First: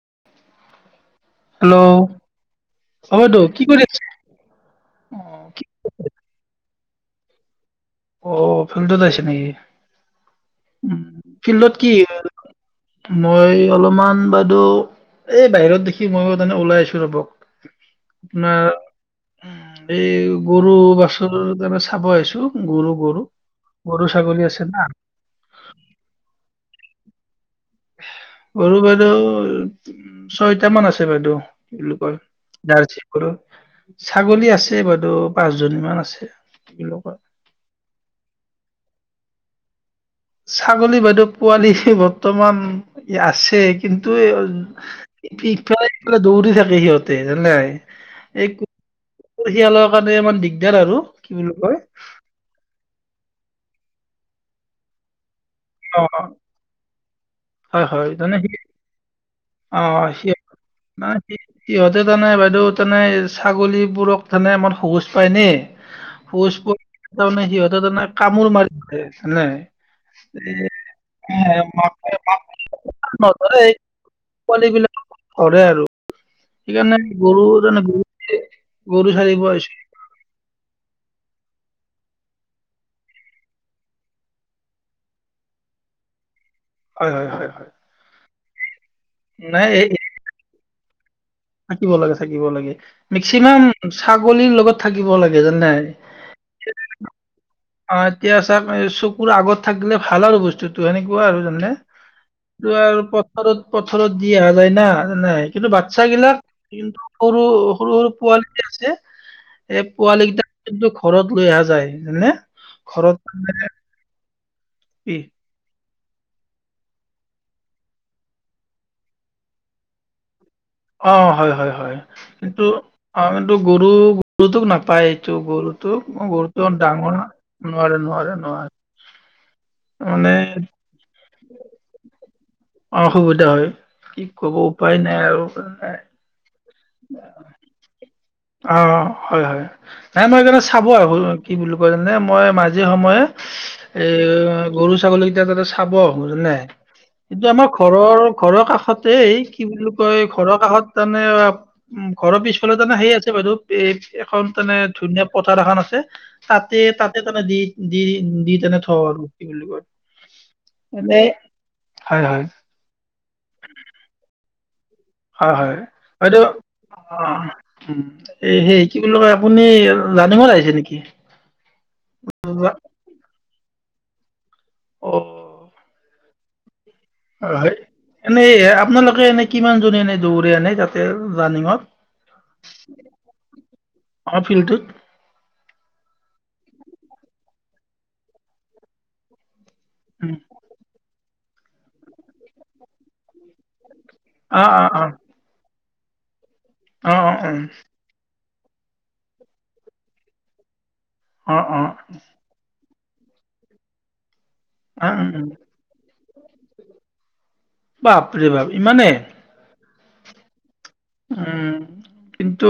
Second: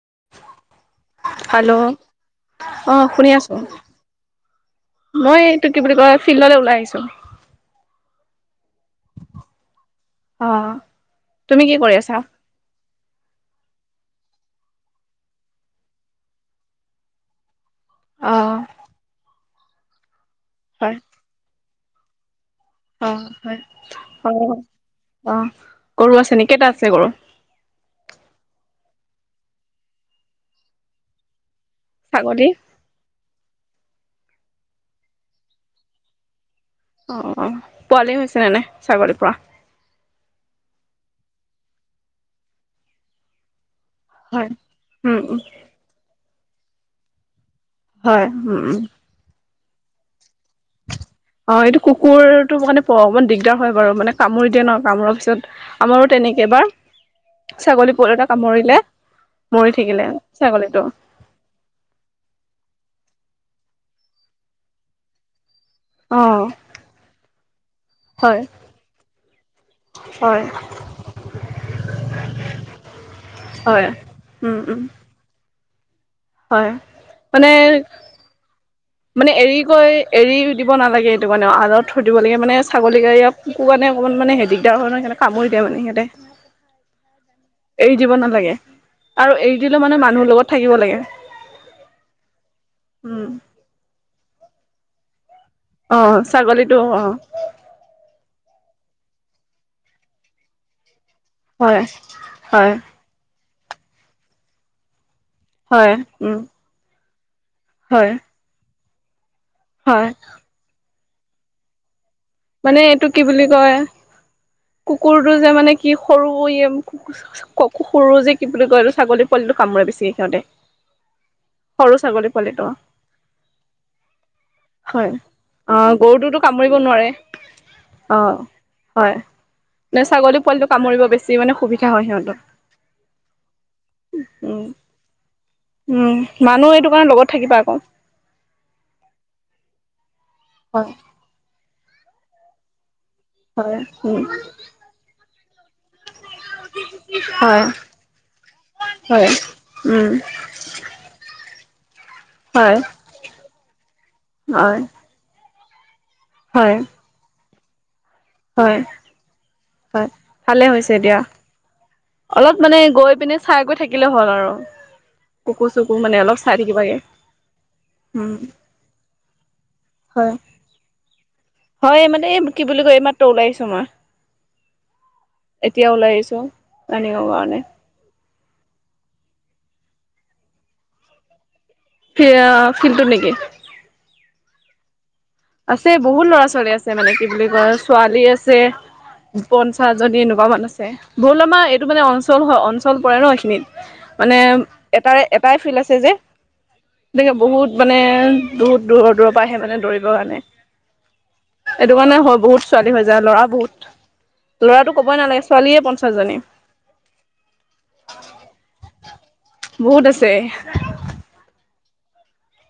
[unintelligible] Hello অ', হ'ব শুনি তো আছো কি কৰি আছে? মই এইটো কি বুলি কয়। ফিল্ডলৈ ওলাই আহিছো। চে অ', ফিল্ডত আহিছে নেকি অ উ'ম তুমি ফিল্ডত কি কৰি আছা মই অলপ অকমান বাইদেউ এই বাহিৰত দেখি মই তমানে ওলাই আছো ৰবক। অ আপোনাৰ! এই গৰু হয় বাচৰু তাৰ খাব আহিছো। গৰু অ গৰু। হয় গৰু ছাগলী আছে অ', না অ', গৰু আছে নে কেইটা আছে গৰু? ৰু বাইদেউ উ ছয়ট মান আছে বাইদেউ এই য ছাগলী কৰো। ছাগলী আছে বাইদেউ পাঁচ জনী মান আছে। কি বুলি কয় অ', অ', পোৱালি হৈছে ন নে? ছাগলী পোৱালি। ছাগলী বাইদেউ পোৱালি বৰ্তমান আছে কিন্তু হয় উম উম ইফালে ইফাল দৌৰি থাকে সিহঁতে যানে নে নাই। হয় এই উ'ম। কুকুৰ শিয়ালৰ কাৰণে ইমান দিগদ অ', এইটো কুকুৰতটো মানে প অকমান দিগদ দিগদাৰ হয় বাৰু মানে কামোৰি দিয় ন কামোৰাৰ পিছত। আমাৰো অ' তেনেকেবাৰ হয় ছাগলী হয় পোৱল এটা তাৰমানে সি কামুৰিলে। মৰি অ থাকিলে সিহ ছাগলীটো ম সিহঁতে তানে বাইদেউ তনে ছাগলীবোৰক তানে আমাৰ সহজ পায় নে অ পৰি তাৰমানে সিহঁতে তাৰ মানে হয় কামোৰ মাৰি [inaudible] হয় হয় উ'ম উ'ম। কৰে আৰু হয় সেইকাৰণে মানে গৰুানে গৰু গৰু মানে সাৰিব এৰি আহিছো কৈ এৰি দিব নালাগে এইটো মানে। খুধিব দিব লাগে মানে ছাগলী কুকুৰ কাৰণে অকণমান মানে দিগদাৰ হয় নহ সিহঁতে কামোৰি দিয়ে মানে সিহঁতে। হয়- হয়- হয় হয় এৰি দিব নালাগে? আৰু এৰি নাই দিলে এই মানে মানুহৰ লগত থাকিব লাগে। থাকিব লাগে - থাকিব লাগে উম মেক্সিমাম ছাগলীৰ লগত থাকিব লাগে। জানে অহ ', ছাগলীটো অহ ', অহ ', এতিয়া চাওঁক চকুৰ আগত থাকিলে ভাল আৰু বস্তুটো হেনে। ক আৰু জানে হয় হয় আৰু পথৰত পথাৰত দি অহা যায় না। নাই কিন্তু হয় বাচ্ছা উম গিলাক কিন্তু সৰু - সৰু- হয় সৰু পোৱালি আছে। এই হয় পোৱালিকেইটক কি ঘৰত লৈ অহা যায় হয়নে। মানে এইটো কি বুলি কয়। কি কুকুৰটো যে মানে। কি সৰু [unintelligible] সৰু যে কি বুলি কয়টো ছাগলী পোৱালিটো কামোৰে বেছিকে সিহঁতে। অহ ', হয় - হয়- সৰু হয় ছাগলী কিন্তু পোৱালিটো অ কিু গৰু গৰুটোক নাপায় হয় এইটো অ গৰুটোোক গৰুটোতো গৰুটো অহ কামুৰিব ', নোৱাৰে ডাঙৰ নোৱাৰে - নোৱাৰে - নোৱাৰে। ন মানে ছাগলী পোৱালটো কামৰিব যি মানে সুবিধা হয় সিহঁতক। অসুবিধা হয় কি কব উপায় নাই আৰু। [unintelligible] তাৰ লগত থাকিবা আকৌ? অহ ', হয়-হয়। নে মই সেইকাৰণ চাব হয়, আৰু কি বুলি কয়। মানে মই মাজিৰ সময়ে হয়, এ উম, গৰু ছাগলী কেইটা তাতে চাব আহো জানে কিন্তু হয়, আমাৰ ঘৰৰ - ঘৰৰ কাষতে হয়, কি বুলি উম, কয় ঘৰৰ কাষত তাৰমানে । উম', ঘৰৰ পিছফালে হয়, তানেই আছে বাইদেউ এই এখন মানে হয়, ধুনীয়া প এখন আছে। তাতে হয়, তাতে তোমাৰ দি দি দি তেনে হয়, থওঁ আৰু কি বুলি কয় হয়, ভালে হৈছে দিয়া। এনে হয় হয়। অলপ মানে গৈ পিনে চাই গৈ থাকিলে হ'ল আৰু। হয় কুকুৰ হয় হয় চুকুৰ মানে অলপ এইটো, চাই থাকিবাগে, উম, সেই কি বুলি কয় আপুনি হয়। জানিব আহিছে নেকি? ওলাইছো মই। এতিয়া ওলাই আহিছ [unintelligible] হয় হয় এনে আপোনালোকে এনে কিমান জনে এনে দৌৰে আনে তাতে ৰানিঙত। সেইয়া ফিল্ডটোত নেকি? অ' ফিল্ডটোত? আছে বহুত লৰা ছোৱালী আছে মানে কি বুলি কয় ছোৱালী আছে । পঞ্চাছজনী উম, এনেকুৱা মান আছে। বল আমাৰ এইটো মানে অঞ্চল হয় অঞ্চল পৰে ন এইখিনিত। মানে অ', অ', অ', এটাই এটাই ফিল্ড আছি লে যে। অ', এনেকে অ', উম, বহুত মানে বহুত দূৰ দূৰ পৰা আহে মানে দৌৰিব কাৰণে। অ', অ', এইটো কাৰণে হয় বহুত ছোৱালী হৈ যায়, ল'ৰা বহুত। ল'ৰাটো আ, কবই উম, নালাগে ছোৱালীয়ে পঞ্চাছ জনী । বাপ ৰে বাপ ইমানে। বহুত আছে। উম কিন্তু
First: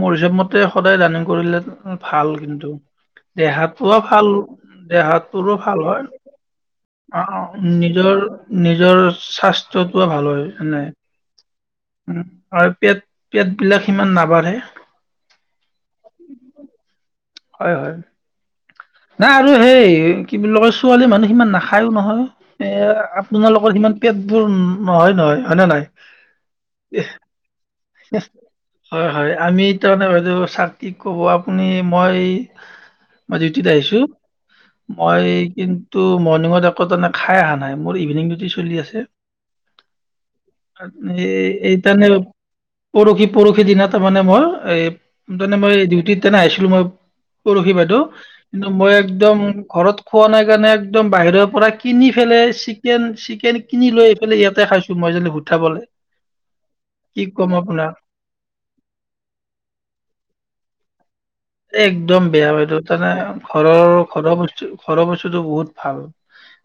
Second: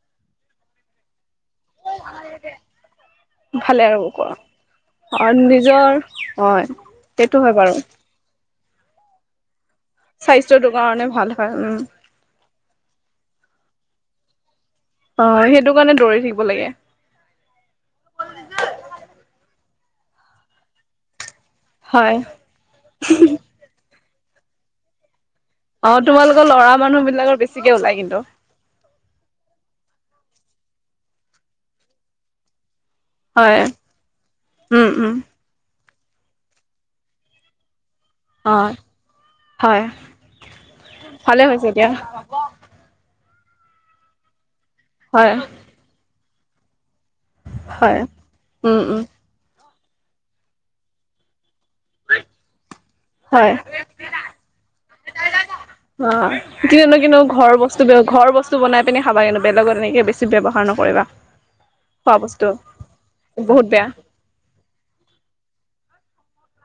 মোৰ হিচাপ মতে সদায় ৰানিং কৰিলে ভাল কিন্তু ভালে আৰু দেহাটোও ভাল অ দেহাটোৰো ভাল নিজৰ হয় হয় সেইটো হয় বাৰু নিজৰ নিজৰ স্বাস্থ্য স্বাস্থ্যটো কাৰণে ভাল। উম পেট পেট বিলাক সিমান নাবাঢ়ে। অ সেইটো কাৰণে দৌৰি থাকিব লাগে। হয় হয় নাই আৰু সেই কি বুলি কয় ছোৱালী সিমান না খাইয়ো হয় নহয়। এ আপোনালোকৰ সিমান পেটবোৰ নহয়, নহয়। হয় নে নাই অ, তোমালোকৰ ল'ৰা মানুহ বিলাকৰ বেছিকে উঠ লাই কিন্তু। হয়, হয়। আমি তাৰমানে চাক কি কব আপুনি মই মই হয় ডিউটিত আহিছো। উম উম মই কিন তটো মৰ্ণিঙত একৌ তেনে খাই আহা নাই। মোৰ ইভিনিং ডিউটি অ চলি আছে। হয় ভালে হৈছে এই দিয়া তাৰণে পৰহি, পৰহি দিনা তাৰমানে মই এই হয় মানে মই ডিউটিত নাইছিলো মই পৰহি হয় বাইদেউ কিন্তু উম মই উম একদম ঘৰত খোৱা নাই কাৰণে একদম বাহিৰৰ পৰা কিনি ফেলে চিকেন, হয় চিকেন কিনি লৈ আহি ইয়াতে খাইছো। মই যদি [unintelligible] [unintelligible] ঘৰ বস্তু, আপোনাক ঘৰ বস্তু বনাই পিনে খাবা কিন্তু বেলেগত এনেকে বেছি ব্যৱহাৰ নকৰিবা। এ খোৱা একদম বস্তু বেয়া বাইদেউ। তাৰমানে বহুত বেয়া ঘৰৰ ঘৰ বস্তু ঘৰৰ বস্তুটো বহুত ভাল।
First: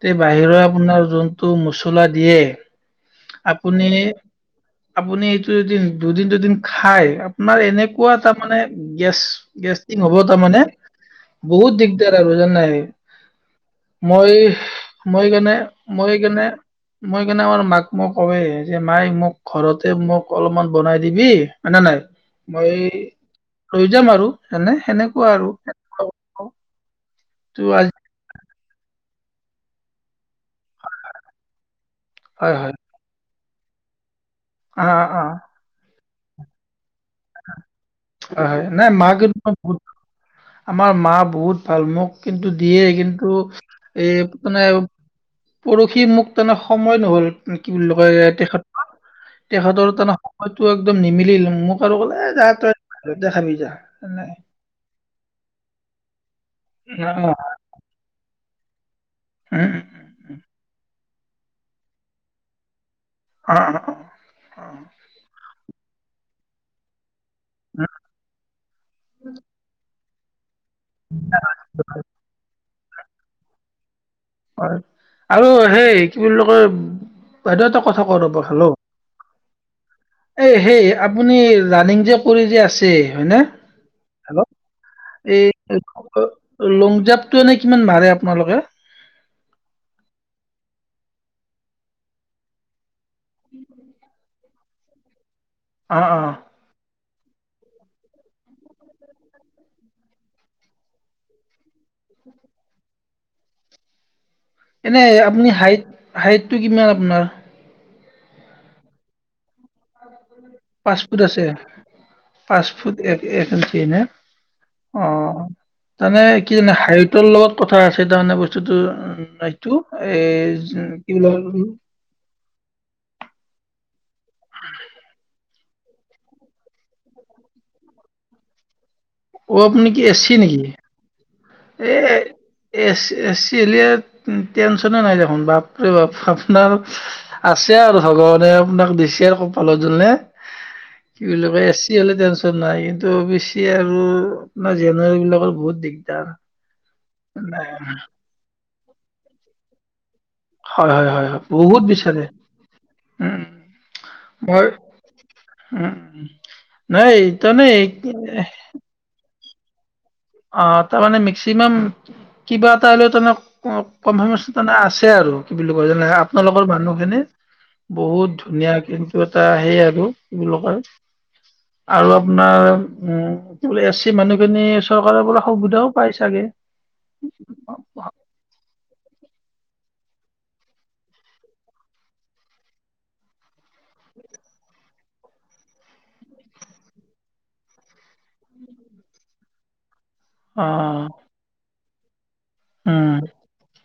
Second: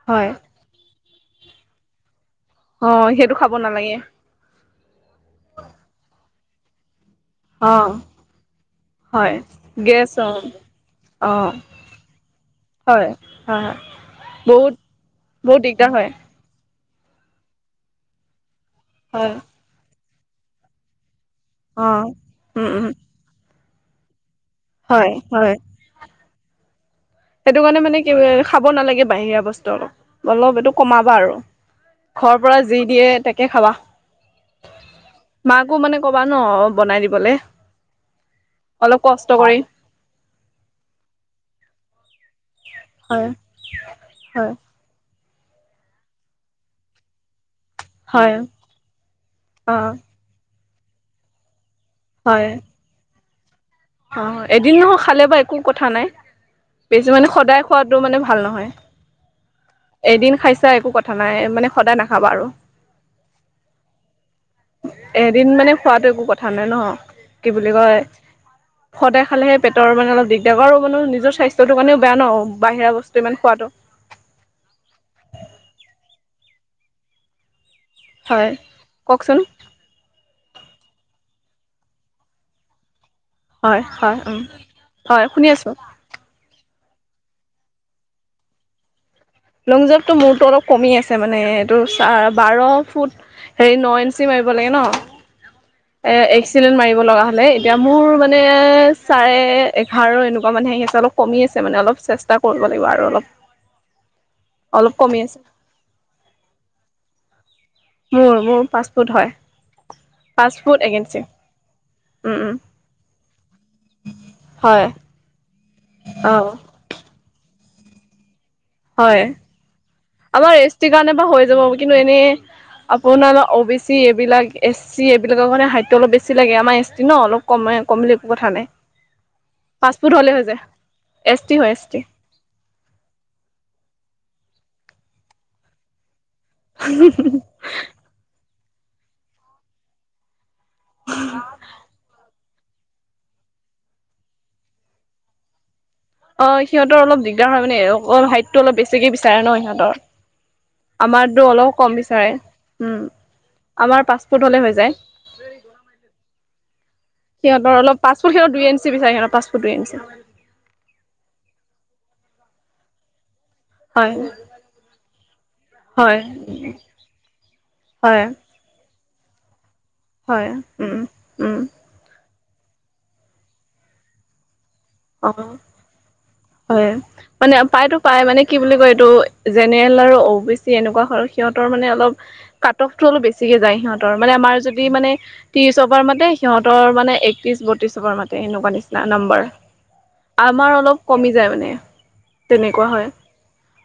এই হয় বাহিৰৰ আপোনাৰ যোন টো মছলা দিয়ে অ সেইটো খাব আপুনি, নালাগে আপুনি এইটো এদিন দুদিন-দুদিন খাই আপোনাৰ অ এনেকুৱা তাৰমানে গেছ হয় গেছ হব অ তাৰ মানে। অ বহুত দিগদাৰ আৰু জানে? হয় হয় হয় মই, বহুত মই কাৰণে, বহুত দিগদাৰ হয় মই কাৰণে মই কেনে কৰোঁ, মাক মই কঔৱে। যে মায়ে হয় মোক ঘৰতে মোক অলপমান বনাই দিবি হয় নে অ নাই? মই উম এই উম ৰই যাম আৰু। এনে হয় সেনেকুৱা আৰু। হয় ত সেইটো কাৰণে আজি মানে কি খাব নালাগে বাহিৰা কষ্ট অলপ অলপ এইটো কমাবা আৰু ঘৰৰ হয় পৰা হয় যি দিয়ে তাকে কে খাবা অ অ মাকো মানে ক'বা ন বনাই দিব হয় হয় নাই মাক কষ্ট কিন্তু কৰি আমাৰ মা বহুত ভাল মোক কিন্তু দিয়ে কিন্তু হয় এ হয় মানে পৰহি মোক তেনে সময় নহ'ল কি বুলি কয় হয় তেখেতৰ অ তেখেতৰ তাৰমানে সম তটো একদম নিমিল মোক সৰু কলে যা হয় তয় দেখাবিজা অ এদিন নহয় খালে বা একো কথা নাই বেছি অঁ মানে সদায় খোৱাটো মানে ভাল নহয় [unintelligible] এদিন খাইছা একো কথা নাই মানে সদায় নাখাবা আৰু অঁ অঁ এদিন মানে খোৱাতটো একো কথা নাই ন কি বুলি অঁ কয় সদায় খালেহে পেটৰ তাৰমানে অলপ দেগাৰো মানে নিজৰ স্বাস্থ্যৰটো কাৰণে বেয়া ন বাহিৰা বস্তু ইমান খোৱাাতটো হয় আৰু সেই কি বুলি কয় বাইদেউ হয় এটা কওকচোন [unintelligible] এ হেই আপুনি ৰানিিং যে কৰি যে আছে হয়নে হয়-হয় উ হেল্ল' হয় এই শুনি আছো। লং জাম্পটো এনে কিমান মাৰে আপোনালোকে? লং জাম্পটো মোৰটো অলপ কমি আছে মানে এইটো চাৰ বাৰ ফুট। সেই ন ইনঞ্চি ম দিব লাগে ন অঁ এ অঁ এক্সিডেন্ট মাৰিব লগা হ এতিয়া মোৰ মানে চাৰে এঘাৰ এনেকুৱা মানে আহি আছে অলপ কমি আছে মানে অলপ চেষ্টা কৰিব লাগিব আৰু অলপ। অলপ এনে কমি আছে আপুনি হাইট, হাইটটো কিমান আপোনাৰ? মোৰ মোৰ পাছপৰ্ট হয়। পাঁচ ফুট আছে। উম উম পাঁচ ফুট এক এক ইঞ্চি নে? হয় অঁ তানে অঁ কি জানে হায়তৰ ল কথা আছে তাৰমানে হয় বস্তু [unintelligible] - আমাৰ এছ টিৰ কাৰণে বা হৈ যাব কিন্তু এনেই আপোনাৰ অ বি চি যিবিলাক এছ চি এইবিলাকৰ কাৰণে হাইটটো অলপ বেছি লাগে আমাৰ এছ টি ন অলপ কম কম বুলি এক কথা নাই। অঁ আপুনি পাঁচ কি ফুট হ'লে এছি হৈ যায় নেকি? এছ টি হয় এছ এ টি এচ এ টেনচনে নাই দেখোন বাপ ৰে বাপ আছে আৰু ভগৱানে আপোনাক দিছে আৰু সফলতাৰ কাৰণে কি বুলি কয় এ চি হ'লে তেন না, কিন্তু অ বি চি আৰু আপোনাৰ জেনেৰেল বিলাকৰ বহুত দিগদাৰ। অঁ সিহঁতৰ অলপ দিগদাৰ হয় নাই মানে এওঁলোকৰ হাইটটো অলপ বেছিকে বিচাৰে ন সিহঁতৰ। হয় হয় হয় হয় আমাৰতো অলপ বহুত কম বিচাৰে উম আমাৰ পাছফুট হলে মই হৈ যায়। উম, উম। নাই সিহঁতৰ অলপ পাঁচ ফুট তাৰমানে সিহঁতক দুই ইঞ্চি বিচাৰে সিহঁতৰ পাঁচ [inaudible] অঁ তাৰমানে মেক্সিমাম কিবা এটা হ'লেও হয় কনফাৰমেচন মানে আছে আৰু কি বুলি কয় যেনে হয় আপোনালোকৰ মানুহ খিনি হয় বহুত ধুনীয়া সেই আৰু হয় উম [unintelligible] উম আপোনাৰ উম বোলে এছ চি মানুহ খিনি চো চৰকাৰৰ পৰা অ' সুবিধাও পায় ছাগে। হয় মানে পায়তো পায় মানে কি বুলি কয় জেনেৰেল আৰু অ বি চি এনেকুৱা হয় সিহঁতৰ মানে অলপ কাট অফটো অলপ বেছিকে যায় সিহঁতৰ মানে আমাৰ যদি মানে ত্ৰিশ অভাৰ মাতে সিহঁতৰ মানে একত্ৰিশ বত্ৰিশ অভাৰ মাতে এনেকুৱা নিচিনা নম্বাৰ। আমাৰ অলপ অ', কমি যায় মানে। তেনেকুৱা হয় উম,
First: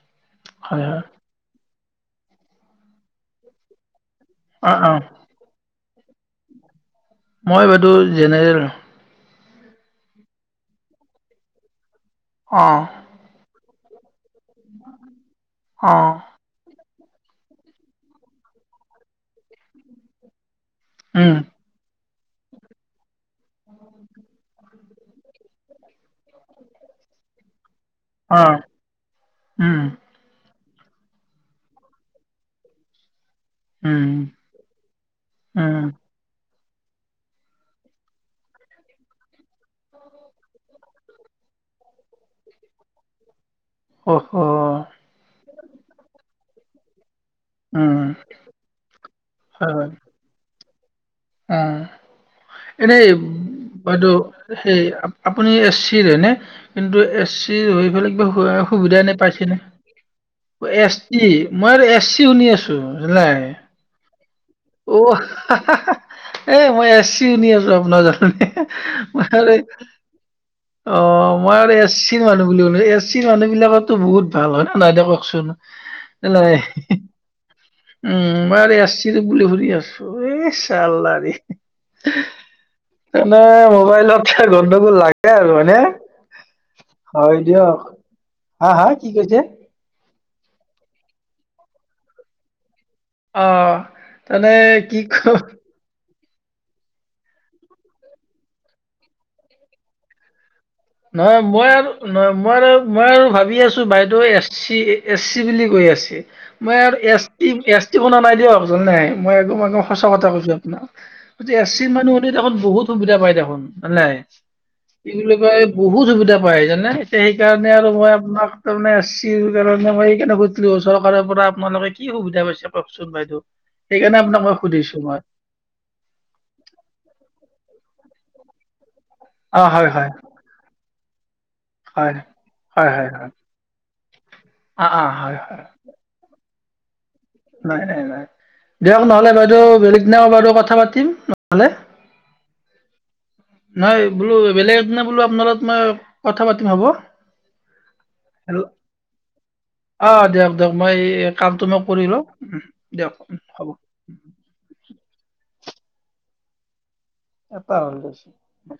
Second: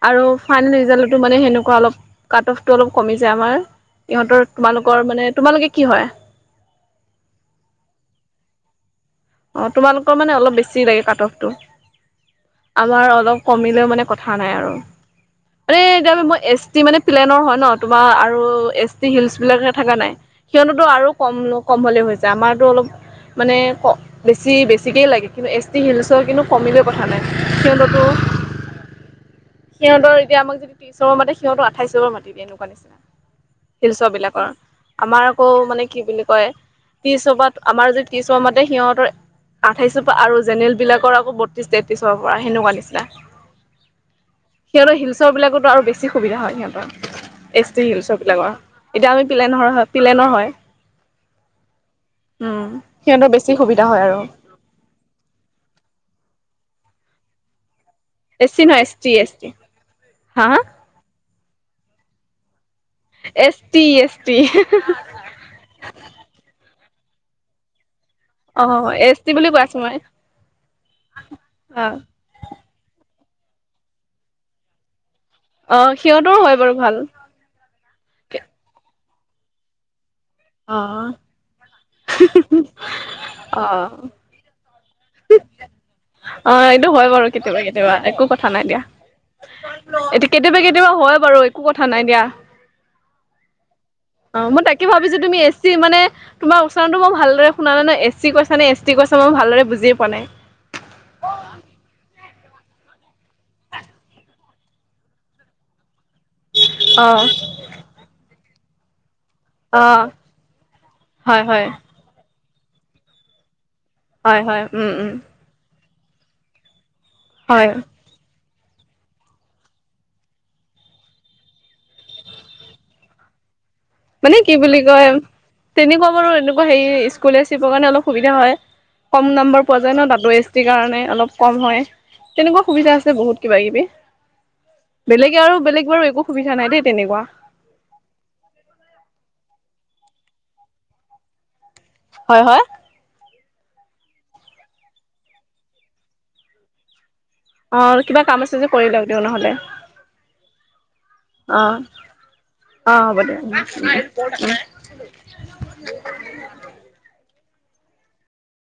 আৰু ফাইনেল হয়, হয়, ৰিজাল্টতো মানে সেনেকুৱা অলপ কাট অফটো অলপ কমি যায় আমাৰ। ইহঁতৰ অ', অ', তোমালোকৰ মানে তোমালোকে কি হয়। মই বাইদেউ জেনেৰেল। অঁ তোমালোকৰ মানে অলপ বেছি লাগে কাট অফটো অ', আমাৰ অলপ কমিলে মানে ণে কথা নাই আৰু মানে এতিয়া অ', আৰু মই এছ টি মানে প্লেনৰ হয় ন তোমাৰ আৰু এছ টি হিলচ বিলাকে থকা নাই সিহঁতেতো আৰু উম, কম-কম হ'লে হৈ যায় আমাৰতো অলপ মানে ক বেছি বেছিকেই লাগে কিন্তু এছ টি হিলছৰ কিন্তু কমিলেও কথা নাই সি অ', উম, সিহঁতৰ এতিয়া আমাক যদি ত্ৰিছৰ পৰা মাতে সিহঁতৰ আঠাইছৰ মাতি দিয়ে তেনেকুৱা নিচিনা শিলচ উম, বিলাকৰ আমাৰ আকৌ উম, মানে কি বুলি কয়, সেই হিচাপত আমাৰ যে ত্ৰিছৰ পা মাতে সিহঁতৰ আঠাইশৰ পৰা আৰু জেনেৰেল বিলাকৰ আকৌ বত্ৰিচ তেত্ৰিচৰ পৰা সেনেকুৱা নিচিনা অহ হ সিহঁতৰ হিলচৰ বিলাকতো আৰু বেছি সুবিধা হয় সিহঁতৰ এচ টি উম, শিলছৰ বিলাকৰ এতিয়া আমি পিলেন হয়, হয়-হয় হয়, পিলেনৰ হয়। উম। উম এনেই সিহঁতৰ বেছি সুবি বাইদেউ সেই আপুনি এচ চিৰ হয়নে কিন্তু এ চি হৈ লৱক এছ কিবা চি নহয় সুবিধা এছ টি এনে এছ পাইছে টি নে হা হা? এছ টি মই আৰু এছ চি শুনি আছোঁ। ন এছ টি এছ টি [inaudible] অ হা হা এই মই এছ চিনি আছোঁ আপুনা য়া হে অ এছ টি হে বুলি লৈ কৈ আছো মই অ মই আৰু অ এছ চি মানুহ বুলি কলোঁ এছ এছ টি মানুহ বিলাকৰতো বহুত ভাল হয় নে নহয় এতিয়া ক কওকচোন অ সিহঁতৰো এলেই হয় বাৰু হি ভাল উম মই আৰু এছ টি বুলি শুনি আছোঁ এ অ চালা ৰে মানে অ মোবাইলত গণ্ডগোল লাগে লাগে আৰু হয়নে অ এইটো বাৰু হয় কেতিয়াবা দিয়ক কেতিয়াবা একো কথা নাই হা দিয়া হা কি কৈছে এতিয়া কেতিয়াবা কেতিয়াবা হয় বাৰু একো কথা নাই দিয়া অ' অ তানে মই তাকে কি ক ভাবিছোঁ তুমি এছ টি মানে তোমাৰ উচ্চাৰণটো মই ভালদৰে শুনা নাই এ চি কৈছা নে এছ টি কৈছা মই ভালৰে বুজি মানে নহয় মই আৰু নহ মই আৰু মই আৰু ভাবি আছো বাইদেউ এছ চি এছ চি বুলি কৈ আছে। মই অ এছ টি এছ টি শুনা নাই দিয়ক। কোনো নাই মই আৰু অ মানুহ সঁচা কথা কৈছো আপোনাক হয় হয় এচ চি মানুহ হলে দেখোন বহুত সুবিধা পাই দেখোন হলঁনাই, হয় হয় উম কি উম বুলি কয়- বহুত সুবিধা পাই জানে। হয় সেইকাৰণে আৰু মই আপোনাক তাৰমানে আছিল কাৰণে মই এই কাৰণে কৈছিলো চৰকাৰৰ পৰা আপোনালোকে কি সুবিধা পাইছে কওঁকচোন বাইদেউ সেইকাৰণে মানে আপোনাক মই কি বুলি সুধিছো কয় মই তেনেকুৱা বাৰু এনেকুৱা হেৰি স্কুলে চিপৰ কাৰণে অলপ সুবিধা হয়। কম নম্বৰ অ' পোৱা হয় যায় ন হয় তাঁতো এছ টিৰ কাৰণে অলপ কম হয় তেনেকুৱা হয় সুবিধা হয় আছে হয় বহুত কিবা কিবি অ' অ' হয় বেলেগে আৰু হয়। বেলেগ বাৰু একো সুবিধা নাই দেই। তেনেকুৱা। নাই নাই নাই দিয়ক নহলে বাইদেউ বেলেগ দিনা বাৰু কথা পাতিম নহলে। হয় হয় নাই বোলো বেলেগ একদিনা বোলো আপোনাৰ লগত মই কথা পাতিম হ'ব। অ কিবা কাম আছে হেল্লো যে কৰি লওক দিওঁ নহ'লে অহঁ দিয়ক দিয়ক মই এই অ কামটো মই কৰিলওঁ। অ হ'ব দে [inaudible] এপা অছ [unintelligible]